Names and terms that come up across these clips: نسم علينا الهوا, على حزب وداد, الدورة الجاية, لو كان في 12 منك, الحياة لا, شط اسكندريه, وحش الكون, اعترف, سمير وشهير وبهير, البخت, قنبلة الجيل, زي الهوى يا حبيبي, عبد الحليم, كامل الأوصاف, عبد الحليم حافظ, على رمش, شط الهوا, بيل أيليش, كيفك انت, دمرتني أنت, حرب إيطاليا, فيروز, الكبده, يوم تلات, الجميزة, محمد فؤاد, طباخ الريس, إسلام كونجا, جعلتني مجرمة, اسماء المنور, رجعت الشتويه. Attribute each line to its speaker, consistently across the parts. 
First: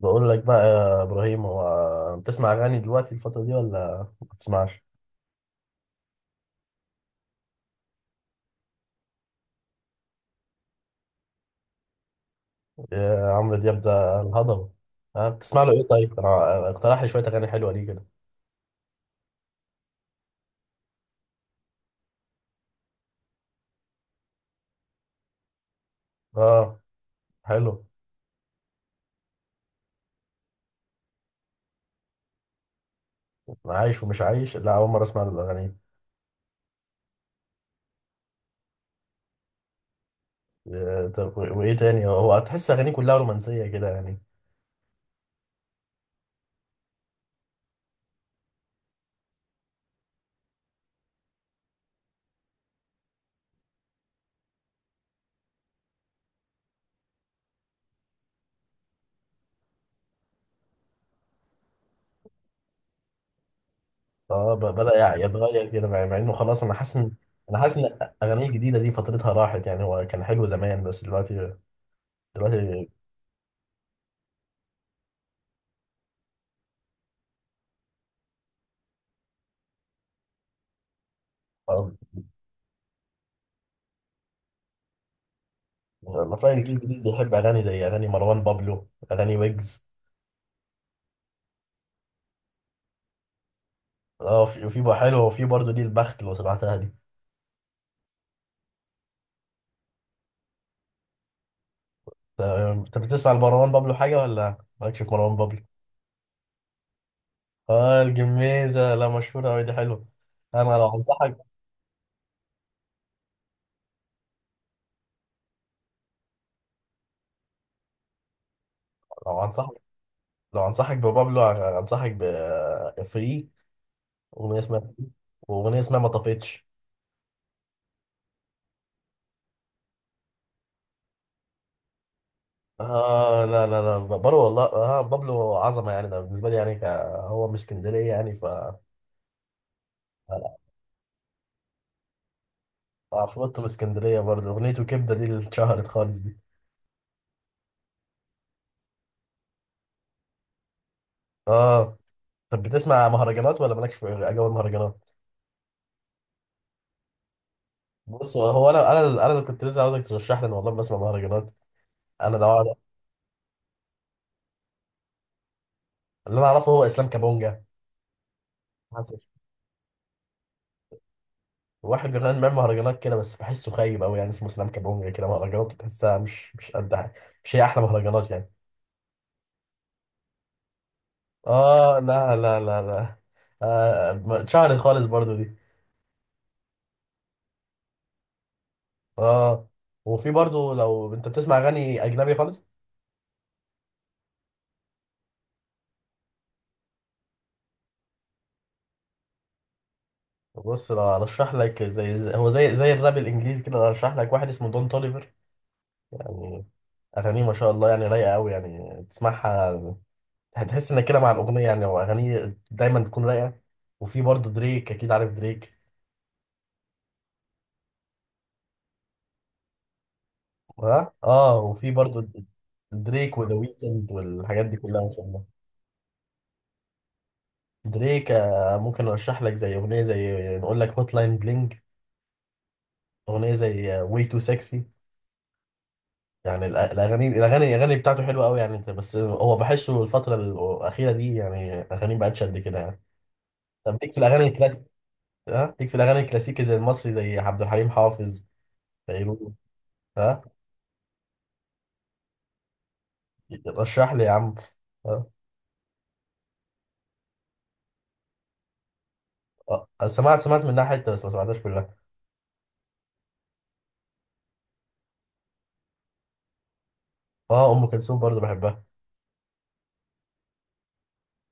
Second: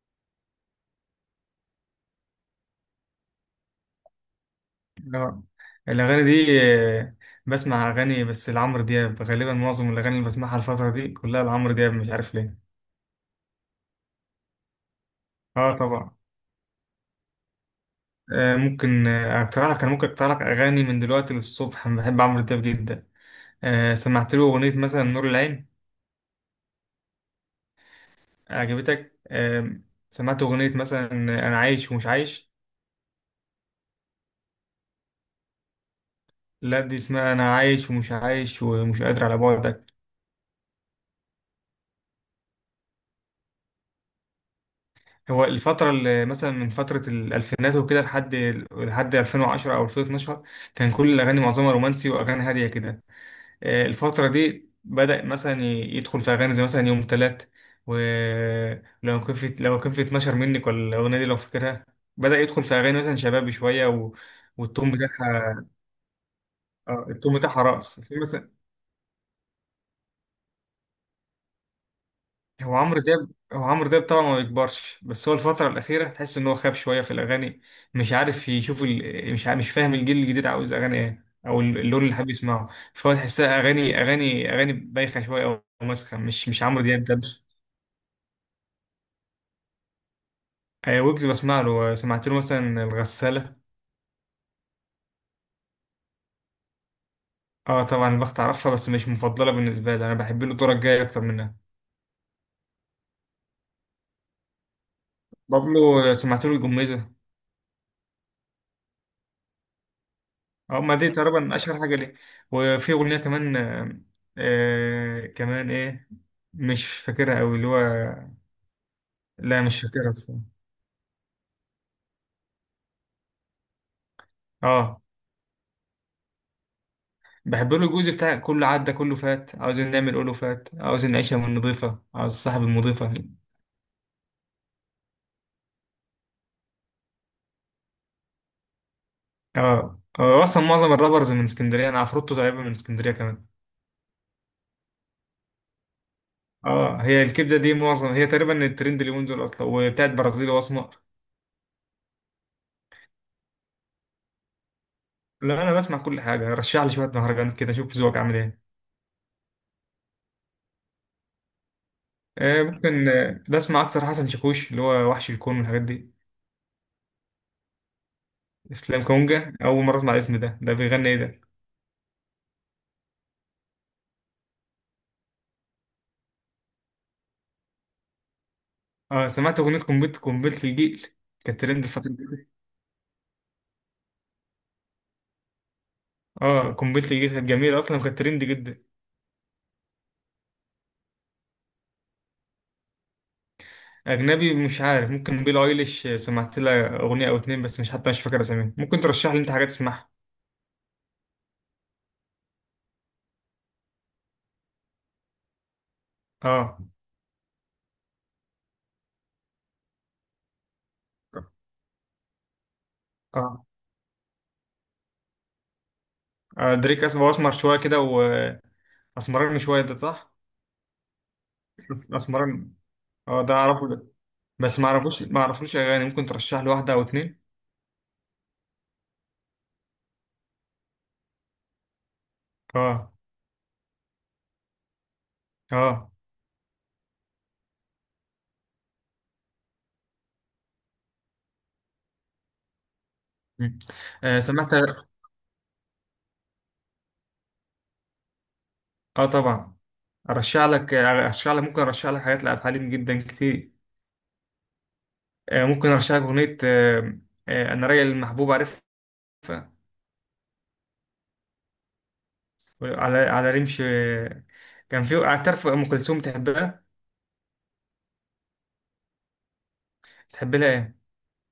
Speaker 1: بقول لك بقى يا ابراهيم، هو بتسمع اغاني دلوقتي الفتره دي ولا ما بتسمعش؟
Speaker 2: اه. الأغاني دي. آه، بسمع أغاني بس لعمرو دياب، غالبا معظم الأغاني اللي بسمعها الفترة دي كلها لعمرو دياب، مش عارف ليه.
Speaker 1: يا عمرو دياب ده الهضبه. ها بتسمع له
Speaker 2: اه
Speaker 1: ايه؟
Speaker 2: طبعا.
Speaker 1: طيب انا اقترح لي شويه اغاني حلوه ليه كده.
Speaker 2: آه ممكن آه، أقترح لك. أنا ممكن أقترح لك أغاني من دلوقتي للصبح، أنا بحب عمرو دياب جدا. آه، سمعت له أغنية مثلا نور العين.
Speaker 1: اه حلو.
Speaker 2: عجبتك؟ آه. سمعت أغنية مثلا أنا عايش ومش عايش.
Speaker 1: عايش ومش عايش، لا اول مره اسمع له الاغاني.
Speaker 2: لا، دي اسمها أنا عايش ومش عايش ومش قادر على بعد.
Speaker 1: طب وايه تاني؟ هو تحس اغانيه كلها رومانسيه كده يعني؟
Speaker 2: هو الفترة اللي مثلا من فترة الألفينات وكده لحد 2010 أو 2012، كان كل الأغاني معظمها رومانسي وأغاني هادية كده. آه، الفترة دي بدأ مثلا يدخل في أغاني زي مثلا يوم تلات، ولو كان في 12 منك، ولا الأغنية دي لو فاكرها؟ بدأ يدخل في أغاني مثلا شبابي شوية و...
Speaker 1: اه،
Speaker 2: والتون
Speaker 1: بدا
Speaker 2: بتاعها.
Speaker 1: يتغير كده، مع انه خلاص. انا حاسس
Speaker 2: آه،
Speaker 1: ان
Speaker 2: التون
Speaker 1: انا
Speaker 2: بتاعها
Speaker 1: حاسس ان
Speaker 2: رقص في.
Speaker 1: اغانيه الجديده دي فترتها راحت، يعني هو كان حلو زمان بس دلوقتي
Speaker 2: هو
Speaker 1: دلوقتي.
Speaker 2: عمرو دياب هو عمرو دياب طبعا ما بيكبرش، بس هو الفترة الأخيرة تحس إن هو خاب شوية في الأغاني، مش عارف يشوف مش عارف مش فاهم الجيل الجديد عاوز أغاني إيه أو
Speaker 1: آه،
Speaker 2: اللون اللي حابب يسمعه. فهو تحسها أغاني بايخة شوية أو ماسخة، مش
Speaker 1: الرأي،
Speaker 2: مش
Speaker 1: الجيل
Speaker 2: عمرو
Speaker 1: الجديد
Speaker 2: دياب، ده
Speaker 1: بيحب
Speaker 2: مش.
Speaker 1: أغاني زي أغاني مروان بابلو، أغاني ويجز.
Speaker 2: آه، ويجز بسمع له. آه، سمعت له مثلا الغسالة.
Speaker 1: اه في بقى حلو، وفي برضه دي البخت لو سمعتها دي.
Speaker 2: اه طبعا، البخت أعرفها، بس مش مفضلة بالنسبة لي، أنا بحب له الدورة الجاية أكتر منها.
Speaker 1: انت بتسمع لمروان بابلو حاجة ولا مالكش في مروان بابلو؟
Speaker 2: بابلو آه، سمعت له الجميزة.
Speaker 1: اه الجميزة، لا مشهورة أوي دي، حلوة. أنا
Speaker 2: اه،
Speaker 1: لو
Speaker 2: ما دي
Speaker 1: أنصحك،
Speaker 2: تقريبا اشهر حاجه ليه. وفي اغنيه كمان آه، آه، كمان ايه؟ مش فاكرها قوي اللي هو.
Speaker 1: لو
Speaker 2: لا
Speaker 1: أنصحك،
Speaker 2: مش فاكرها الصراحه.
Speaker 1: لو أنصحك ببابلو، أنصحك بفري، أغنية اسمها فري،
Speaker 2: اه،
Speaker 1: وأغنية اسمها ما طفتش.
Speaker 2: بحب له الجزء بتاع كله عدى كله فات عاوزين نعمل قوله فات عاوزين نعيشها من نضيفه عاوز صاحب المضيفه.
Speaker 1: اه لا لا لا بابلو والله، اه بابلو عظمة يعني، ده بالنسبة لي يعني هو من اسكندرية يعني، ف
Speaker 2: اه. آه، هو اصلا معظم الرابرز من اسكندريه، انا عفروتو تقريبا من اسكندريه كمان.
Speaker 1: عفروتو من اسكندرية برضه، أغنيته كبدة دي اللي اتشهرت خالص دي.
Speaker 2: اه، هي الكبده دي معظم هي تقريبا الترند اليومين دول اصلا وبتاعت برازيلي واسمر.
Speaker 1: اه طب بتسمع مهرجانات ولا مالكش في أجواء المهرجانات؟
Speaker 2: لا، انا بسمع كل حاجه. رشح لي شويه مهرجانات كده، شوف ذوقك عامل
Speaker 1: بص
Speaker 2: ايه.
Speaker 1: هو أنا اللي كنت لسه عاوزك ترشح لي، أنا والله بسمع مهرجانات. أنا لو
Speaker 2: آه،
Speaker 1: أعرف-
Speaker 2: ممكن آه، بسمع أكتر حسن شاكوش، اللي هو وحش الكون والحاجات دي.
Speaker 1: اللي أنا أعرفه هو إسلام كابونجا.
Speaker 2: إسلام
Speaker 1: حصل.
Speaker 2: كونجا، أول مرة أسمع الاسم ده، ده بيغني إيه ده؟
Speaker 1: واحد جربان بيعمل مهرجانات كده، بس بحسه خايب أوي يعني، اسمه إسلام كابونجا كده، مهرجانات تحسها مش قد حاجة، مش هي أحلى مهرجانات يعني.
Speaker 2: آه، سمعت أغنية قنبلة، قنبلة الجيل، كانت ترند
Speaker 1: اه
Speaker 2: الفترة
Speaker 1: لا
Speaker 2: دي.
Speaker 1: لا لا لا. اتشهرت خالص برضه دي.
Speaker 2: آه، قنبلة الجيل كانت جميلة أصلا وكانت ترند جدا.
Speaker 1: اه وفي برضه لو أنت بتسمع أغاني أجنبي خالص.
Speaker 2: أجنبي مش عارف، ممكن بيل أيليش. آه، سمعت لها أغنية أو اتنين بس، مش حتى مش فاكر أساميهم، ممكن ترشح لي أنت حاجات تسمعها.
Speaker 1: بص لو ارشح لك زي هو زي الراب الانجليزي كده، لو ارشح لك واحد اسمه دون توليفر يعني.
Speaker 2: آه.
Speaker 1: اغانيه ما شاء الله يعني، رايقه قوي يعني تسمعها، هتحس انك كده مع الاغنيه يعني، واغانيه دايما بتكون رايقه.
Speaker 2: آه.
Speaker 1: وفي برضه دريك، اكيد عارف دريك.
Speaker 2: آه، دريك أسمر، أسمر شوية كده، وأسمرني شوية، ده صح؟
Speaker 1: ها اه، وفي برضه
Speaker 2: أسمرني.
Speaker 1: دريك
Speaker 2: آه، ده
Speaker 1: وذا
Speaker 2: أعرفه ده،
Speaker 1: ويكند والحاجات دي
Speaker 2: بس ما
Speaker 1: كلها ما
Speaker 2: أعرفوش،
Speaker 1: شاء
Speaker 2: ما
Speaker 1: الله.
Speaker 2: أعرفلوش أغاني، ممكن ترشح لي واحدة أو اتنين.
Speaker 1: دريك ممكن ارشح لك زي اغنيه زي، نقول لك هوت لاين بلينج،
Speaker 2: اه.
Speaker 1: اغنيه زي واي تو سكسي
Speaker 2: اه.
Speaker 1: يعني. الاغاني بتاعته حلوه قوي يعني، انت بس هو بحسه الفتره الاخيره دي يعني اغاني بقتش قد كده يعني.
Speaker 2: مم.
Speaker 1: طب ليك في
Speaker 2: آه،
Speaker 1: الاغاني
Speaker 2: سمعت.
Speaker 1: الكلاسيك؟ ها ليك في الاغاني الكلاسيكي زي المصري، زي عبد الحليم حافظ،
Speaker 2: اه
Speaker 1: فيروز؟
Speaker 2: طبعا.
Speaker 1: ها
Speaker 2: ارشح لك ممكن ارشح لك حاجات لعبد الحليم جدا كتير.
Speaker 1: رشح لي يا عم. ها
Speaker 2: آه، ممكن ارشح لك اغنيه آه، آه، انا رايق المحبوب، عارفها؟
Speaker 1: سمعت منها حته بس ما سمعتهاش كلها.
Speaker 2: على على رمش آه، كان في اعترف، ام كلثوم تحبها؟
Speaker 1: اه ام كلثوم برضه بحبها.
Speaker 2: تحب لها ايه؟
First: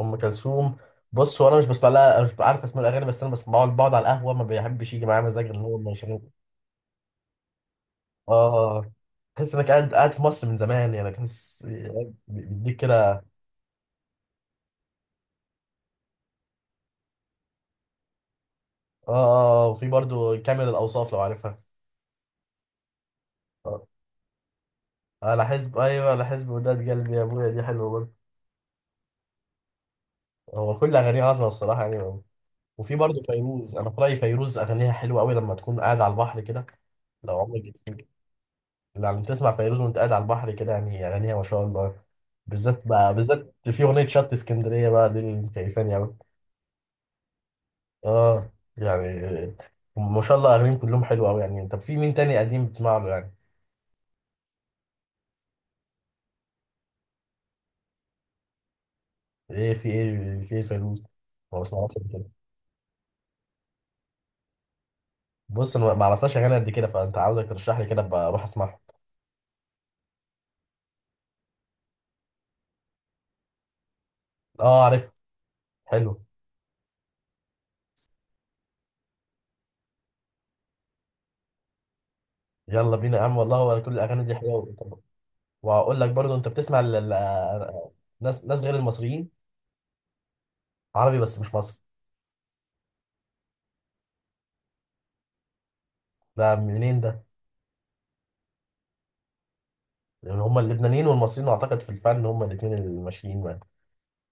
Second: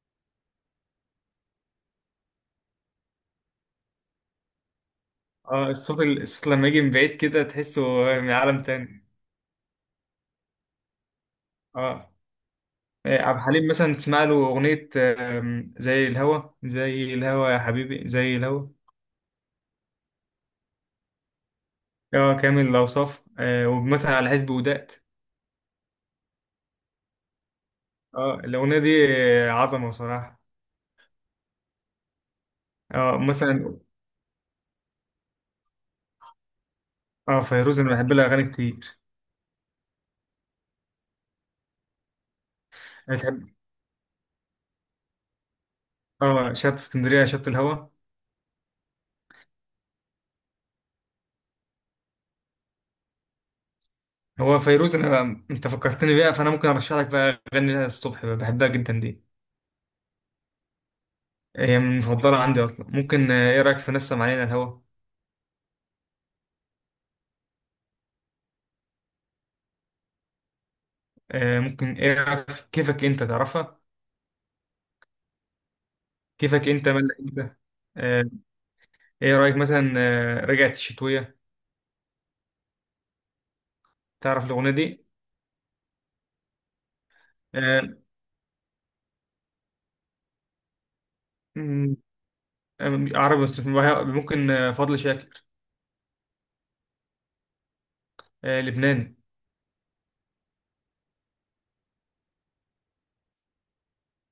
Speaker 1: ام كلثوم، بص هو انا مش بسمع لها، مش عارف اسماء الاغاني، بس انا بس بقعد على القهوه، ما بيحبش يجي معايا مزاج ان
Speaker 2: اه،
Speaker 1: هو ما
Speaker 2: الصوت
Speaker 1: يشغل.
Speaker 2: الصوت لما يجي من بعيد كده تحسه من عالم
Speaker 1: اه
Speaker 2: تاني.
Speaker 1: تحس انك قاعد قاعد في مصر من زمان، يعني تحس إيه،
Speaker 2: اه.
Speaker 1: بيديك
Speaker 2: آه،
Speaker 1: كده.
Speaker 2: عبد الحليم مثلا تسمع له اغنيه آه، زي الهوى، زي الهوى يا حبيبي زي الهوى.
Speaker 1: اه اه، وفي برضو كامل الأوصاف لو عارفها.
Speaker 2: اه كامل الأوصاف، آه
Speaker 1: اه
Speaker 2: ومثلا على حزب وداد.
Speaker 1: على حزب، أيوة على حزب وداد، قلبي يا أبويا دي حلوة برضو.
Speaker 2: اه، الاغنيه دي عظمه بصراحه.
Speaker 1: هو كل أغانيه عظمة الصراحة يعني. وفي
Speaker 2: اه
Speaker 1: برضو فيروز،
Speaker 2: مثلا.
Speaker 1: أنا في رأيي فيروز أغانيها حلوة أوي لما تكون قاعد على البحر كده، لو
Speaker 2: اه،
Speaker 1: عمرك جيت.
Speaker 2: فيروز انا بحب لها اغاني كتير.
Speaker 1: لما تسمع فيروز وأنت قاعد على البحر كده، يعني أغانيها ما شاء الله. بالذات بقى،
Speaker 2: انا بحب.
Speaker 1: بالذات في أغنية شط اسكندرية بقى، دي اللي مكيفاني أوي.
Speaker 2: اه، شط اسكندريه، شط الهوا.
Speaker 1: اه يعني ما شاء الله أغانيهم كلهم حلوة أوي يعني. طب في مين تاني قديم بتسمع له يعني؟
Speaker 2: هو فيروز انا، انت فكرتني بيها، فانا ممكن ارشح لك بقى اغاني لها الصبح بقى، بحبها جدا دي.
Speaker 1: إيه فيروز؟ ما
Speaker 2: هي
Speaker 1: بسمعوش.
Speaker 2: من المفضله عندي اصلا. ممكن آه، ايه رايك في نسم علينا الهوا؟
Speaker 1: بص انا ما اعرفهاش اغاني قد كده، فانت عاوزك ترشح لي كده ابقى اروح اسمعها.
Speaker 2: آه ممكن، ايه رايك في كيفك انت؟ تعرفها؟
Speaker 1: اه عارف، حلو.
Speaker 2: كيفك انت مالك انت. آه. ايه رايك مثلا آه رجعت الشتويه،
Speaker 1: يلا بينا يا عم والله، هو كل الاغاني دي
Speaker 2: تعرف الاغنيه
Speaker 1: حلوه.
Speaker 2: دي؟
Speaker 1: وهقول لك برضو، انت بتسمع
Speaker 2: آه.
Speaker 1: ناس غير المصريين، عربي بس مش مصري؟
Speaker 2: م- آه، عربي بس ممكن آه، فضل شاكر.
Speaker 1: ده منين ده؟
Speaker 2: آه لبناني.
Speaker 1: لان هم اللبنانيين والمصريين اعتقد في الفن هم الاثنين الماشيين معاك.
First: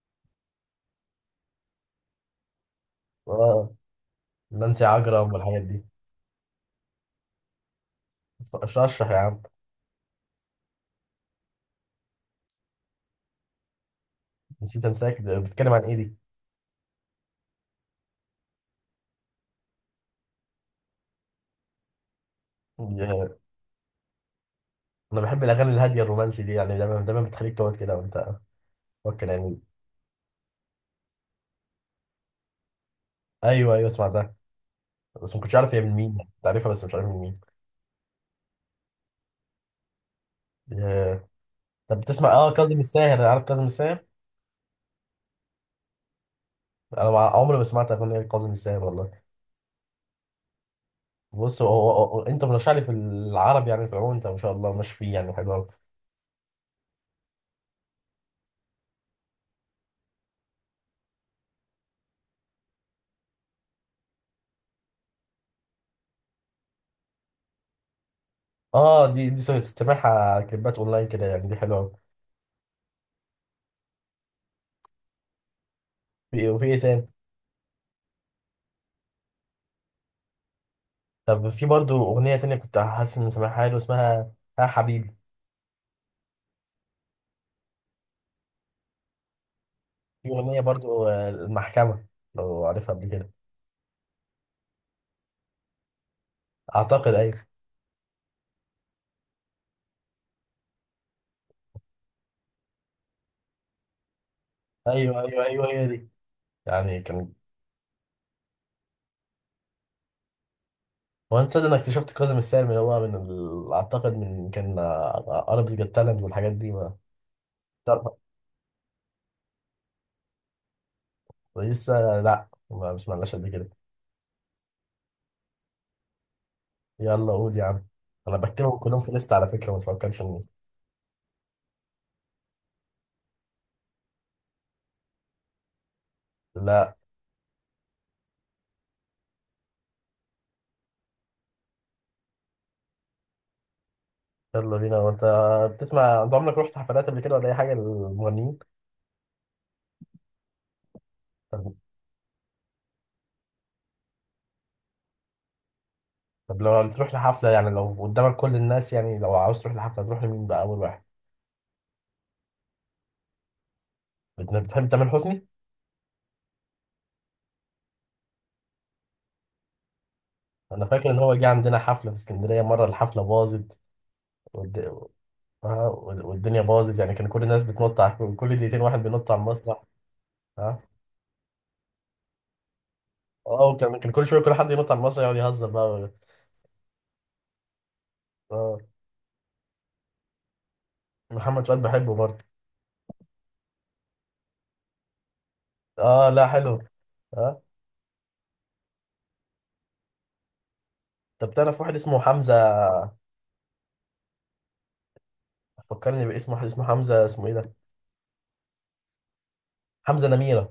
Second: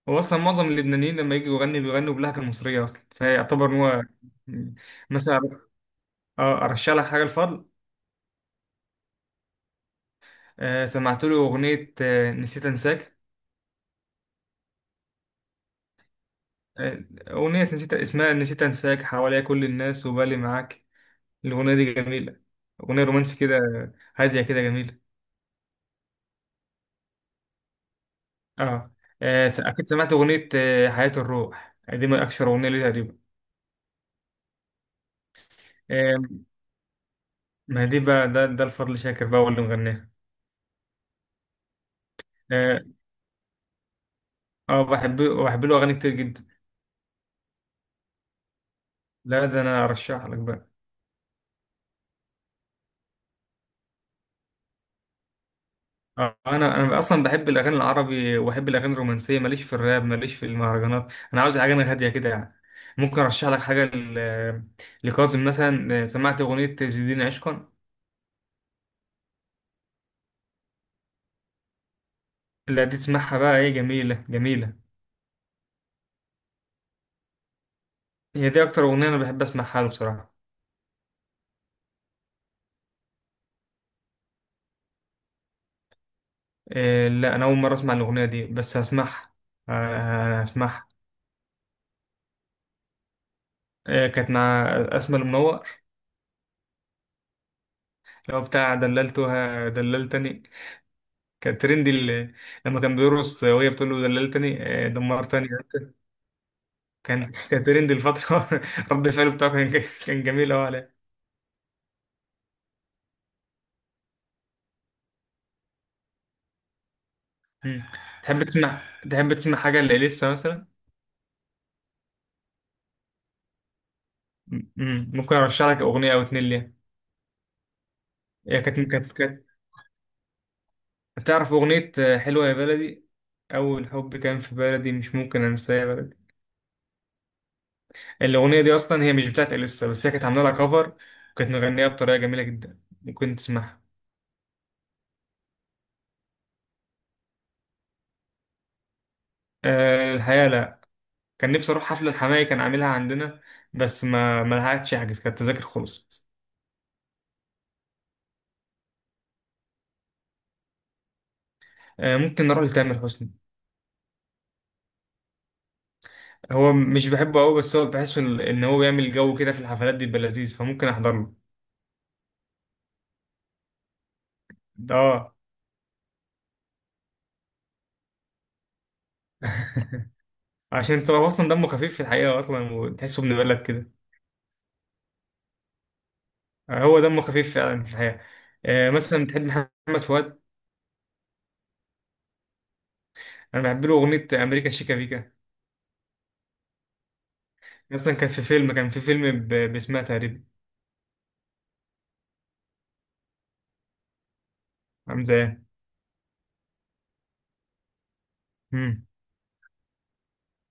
Speaker 2: هو اصلا معظم اللبنانيين لما يجوا يغني بيغنوا باللهجه المصريه اصلا فيعتبر
Speaker 1: اه
Speaker 2: ان هو.
Speaker 1: نانسي عجرم
Speaker 2: مثلا.
Speaker 1: والحاجات دي.
Speaker 2: اه ارشح لك حاجه الفضل،
Speaker 1: رشح يا عم.
Speaker 2: آه سمعت له اغنيه آه نسيت انساك.
Speaker 1: نسيت انساك ده بتتكلم عن ايه دي؟
Speaker 2: آه. اغنيه نسيت اسمها نسيت انساك، حواليا كل الناس وبالي معاك. الاغنيه دي جميله، اغنيه رومانسي كده، هاديه كده جميله.
Speaker 1: انا بحب الاغاني الهاديه الرومانسي دي يعني، دايما دايما بتخليك تقعد كده وانت
Speaker 2: اه،
Speaker 1: فكر
Speaker 2: آه،
Speaker 1: يعني.
Speaker 2: اكيد سمعت اغنيه آه حياه الروح، دي من اشهر اغنيه ليه تقريبا.
Speaker 1: ايوه ايوه سمعتها، بس ما كنتش عارف هي من مين،
Speaker 2: آه،
Speaker 1: كنت عارفها بس مش عارف من مين.
Speaker 2: ما دي بقى، ده ده الفضل شاكر بقى هو اللي مغناها.
Speaker 1: آه، طب بتسمع كاظم
Speaker 2: اه.
Speaker 1: الساهر؟ عارف كاظم الساهر؟
Speaker 2: آه، بحب له اغاني كتير جدا.
Speaker 1: انا عمري ما سمعت اغنيه كاظم الساهر والله.
Speaker 2: لا، ده انا ارشح لك بقى.
Speaker 1: بص هو انت مرشح لي في العربي يعني، في العموم انت ما شاء الله ماشي فيه يعني، حلو قوي.
Speaker 2: آه، انا اصلا بحب الاغاني العربي، وبحب الاغاني الرومانسيه، ماليش في الراب، ماليش في المهرجانات، انا عاوز حاجه أنا هاديه كده يعني. ممكن ارشح لك حاجه لكاظم مثلا. آه، سمعت اغنيه زيدين عشقا.
Speaker 1: اه دي سامعها كليبات اونلاين كده يعني، دي حلوه قوي.
Speaker 2: لا، دي تسمعها بقى ايه جميله جميله.
Speaker 1: وفي ايه تاني؟
Speaker 2: هي دي اكتر اغنيه انا بحب اسمعها له بصراحه.
Speaker 1: طب في برضو اغنيه تانية كنت حاسس ان سامعها حلو، اسمها ها حبيبي.
Speaker 2: آه، لا انا اول مره اسمع الاغنيه دي بس هسمعها.
Speaker 1: في
Speaker 2: آه،
Speaker 1: اغنيه
Speaker 2: هسمعها.
Speaker 1: برضو المحكمه، لو عارفها قبل كده.
Speaker 2: آه، كانت مع اسماء المنور،
Speaker 1: اعتقد ايوه.
Speaker 2: لو بتاع دللتها دللتني، كان ترند لما كان بيرقص وهي بتقول له دللتني، آه،
Speaker 1: ايوه، ايوه،
Speaker 2: دمرتني
Speaker 1: ايوه، هي
Speaker 2: أنت.
Speaker 1: دي يعني، كان.
Speaker 2: كان ترند الفترة. رد فعله بتاعه كان جميل أوي عليه.
Speaker 1: هو انت تصدق انك اكتشفت كاظم الساهر من هو اعتقد من كان اربس جت تالنت والحاجات دي، ما.
Speaker 2: مم.
Speaker 1: لا،
Speaker 2: تحب تسمع، تحب تسمع حاجة لإليسا مثلا؟
Speaker 1: لسه، لا ما سمعناش قد كده.
Speaker 2: مم. ممكن أرشح لك أغنية أو اتنين ليها.
Speaker 1: يلا قول يا عم، انا
Speaker 2: هي
Speaker 1: بكتبهم
Speaker 2: كانت
Speaker 1: كلهم في
Speaker 2: كانت
Speaker 1: ليست
Speaker 2: كانت
Speaker 1: على فكره، ما تفكرش إني.
Speaker 2: تعرف أغنية آه، حلوة يا بلدي، أول حب كان في بلدي مش ممكن أنساه يا بلدي.
Speaker 1: لا.
Speaker 2: الأغنية دي أصلا هي مش بتاعت إليسا، بس هي كانت عاملة لها كفر، وكانت مغنية بطريقة جميلة جدا، ممكن تسمعها.
Speaker 1: يلا بينا، وانت بتسمع، انت عمرك رحت حفلات قبل كده ولا اي حاجه للمغنيين؟
Speaker 2: آه، الحياة لا، كان نفسي
Speaker 1: طب.
Speaker 2: اروح حفله الحماية كان عاملها عندنا، بس ما لحقتش احجز، كانت التذاكر خلصت.
Speaker 1: طب لو تروح لحفله يعني، لو قدامك كل الناس يعني، لو عاوز تروح لحفله تروح لمين بقى اول واحد؟
Speaker 2: آه، ممكن نروح لتامر حسني.
Speaker 1: بتحب تامر حسني؟
Speaker 2: هو مش بحبه قوي، بس هو بحسه ان هو بيعمل جو كده في الحفلات دي بيبقى لذيذ،
Speaker 1: انا
Speaker 2: فممكن
Speaker 1: فاكر
Speaker 2: احضر
Speaker 1: ان هو
Speaker 2: له.
Speaker 1: جه عندنا حفله في اسكندريه مره، الحفله باظت.
Speaker 2: ده. اه.
Speaker 1: اه والدنيا باظت يعني، كان كل الناس بتنط على، كل دقيقتين واحد بينط على المسرح. اه.
Speaker 2: عشان انت هو اصلا دمه خفيف في الحقيقه اصلا، وتحسه ابن بلد
Speaker 1: اه،
Speaker 2: كده.
Speaker 1: وكان كل شويه كل حد ينط على المسرح يقعد يهزر بقى.
Speaker 2: آه، هو دمه خفيف فعلا في الحقيقه.
Speaker 1: اه
Speaker 2: آه، مثلا بتحب محمد فؤاد؟
Speaker 1: محمد فؤاد بحبه برضه.
Speaker 2: انا بحب له اغنيه امريكا شيكا بيكا،
Speaker 1: اه لا حلو. اه.
Speaker 2: مثلا كانت في فيلم، كان في فيلم باسمها تقريبا،
Speaker 1: طب تعرف واحد اسمه حمزه؟
Speaker 2: عامل زيها.
Speaker 1: فكرني باسم واحد اسمه حمزه، اسمه ايه ده، حمزه نميره.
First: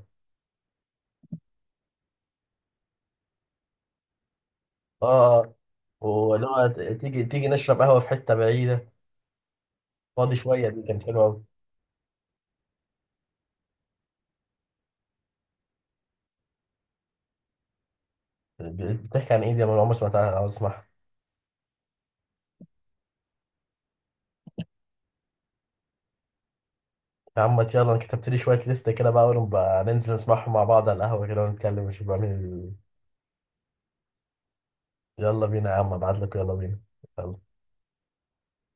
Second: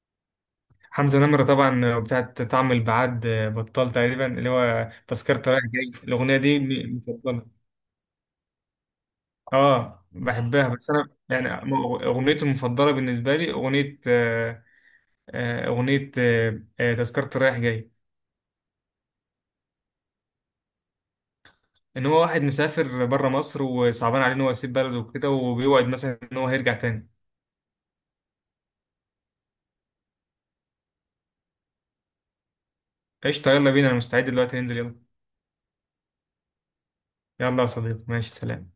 Speaker 2: حمزة نمرة طبعا بتاعت طعم البعاد بطال، تقريبا اللي هو
Speaker 1: اه
Speaker 2: تذكرة
Speaker 1: اه،
Speaker 2: رايح جاي، الأغنية
Speaker 1: واللي
Speaker 2: دي
Speaker 1: هو ت- تيجي
Speaker 2: مفضلة.
Speaker 1: تيجي نشرب قهوه في حته بعيده،
Speaker 2: اه
Speaker 1: فاضي
Speaker 2: بحبها
Speaker 1: شويه، دي
Speaker 2: بس
Speaker 1: كانت
Speaker 2: أنا
Speaker 1: حلوه قوي.
Speaker 2: يعني أغنيتي المفضلة بالنسبة لي، أغنية آه، آه، أغنية آه، آه، تذكرة رايح جاي.
Speaker 1: بتحكي عن ايه دي؟ انا عمري ما سمعتها او اسمعها.
Speaker 2: إن هو واحد مسافر بره مصر وصعبان عليه إن هو يسيب بلده وكده، وبيوعد مثلا إن هو هيرجع تاني.
Speaker 1: يا عم يلا، انا كتبت لي شويه ليست كده بقى، ونبقى ننزل نسمعهم مع بعض على القهوه كده ونتكلم ونشوف بقى مين.
Speaker 2: قشطة، يلا بينا، أنا مستعد دلوقتي ننزل، يلا.
Speaker 1: يلا بينا يا عم، ابعت لك، يلا بينا. يلا.
Speaker 2: يلا يا صديقي، ماشي، سلام.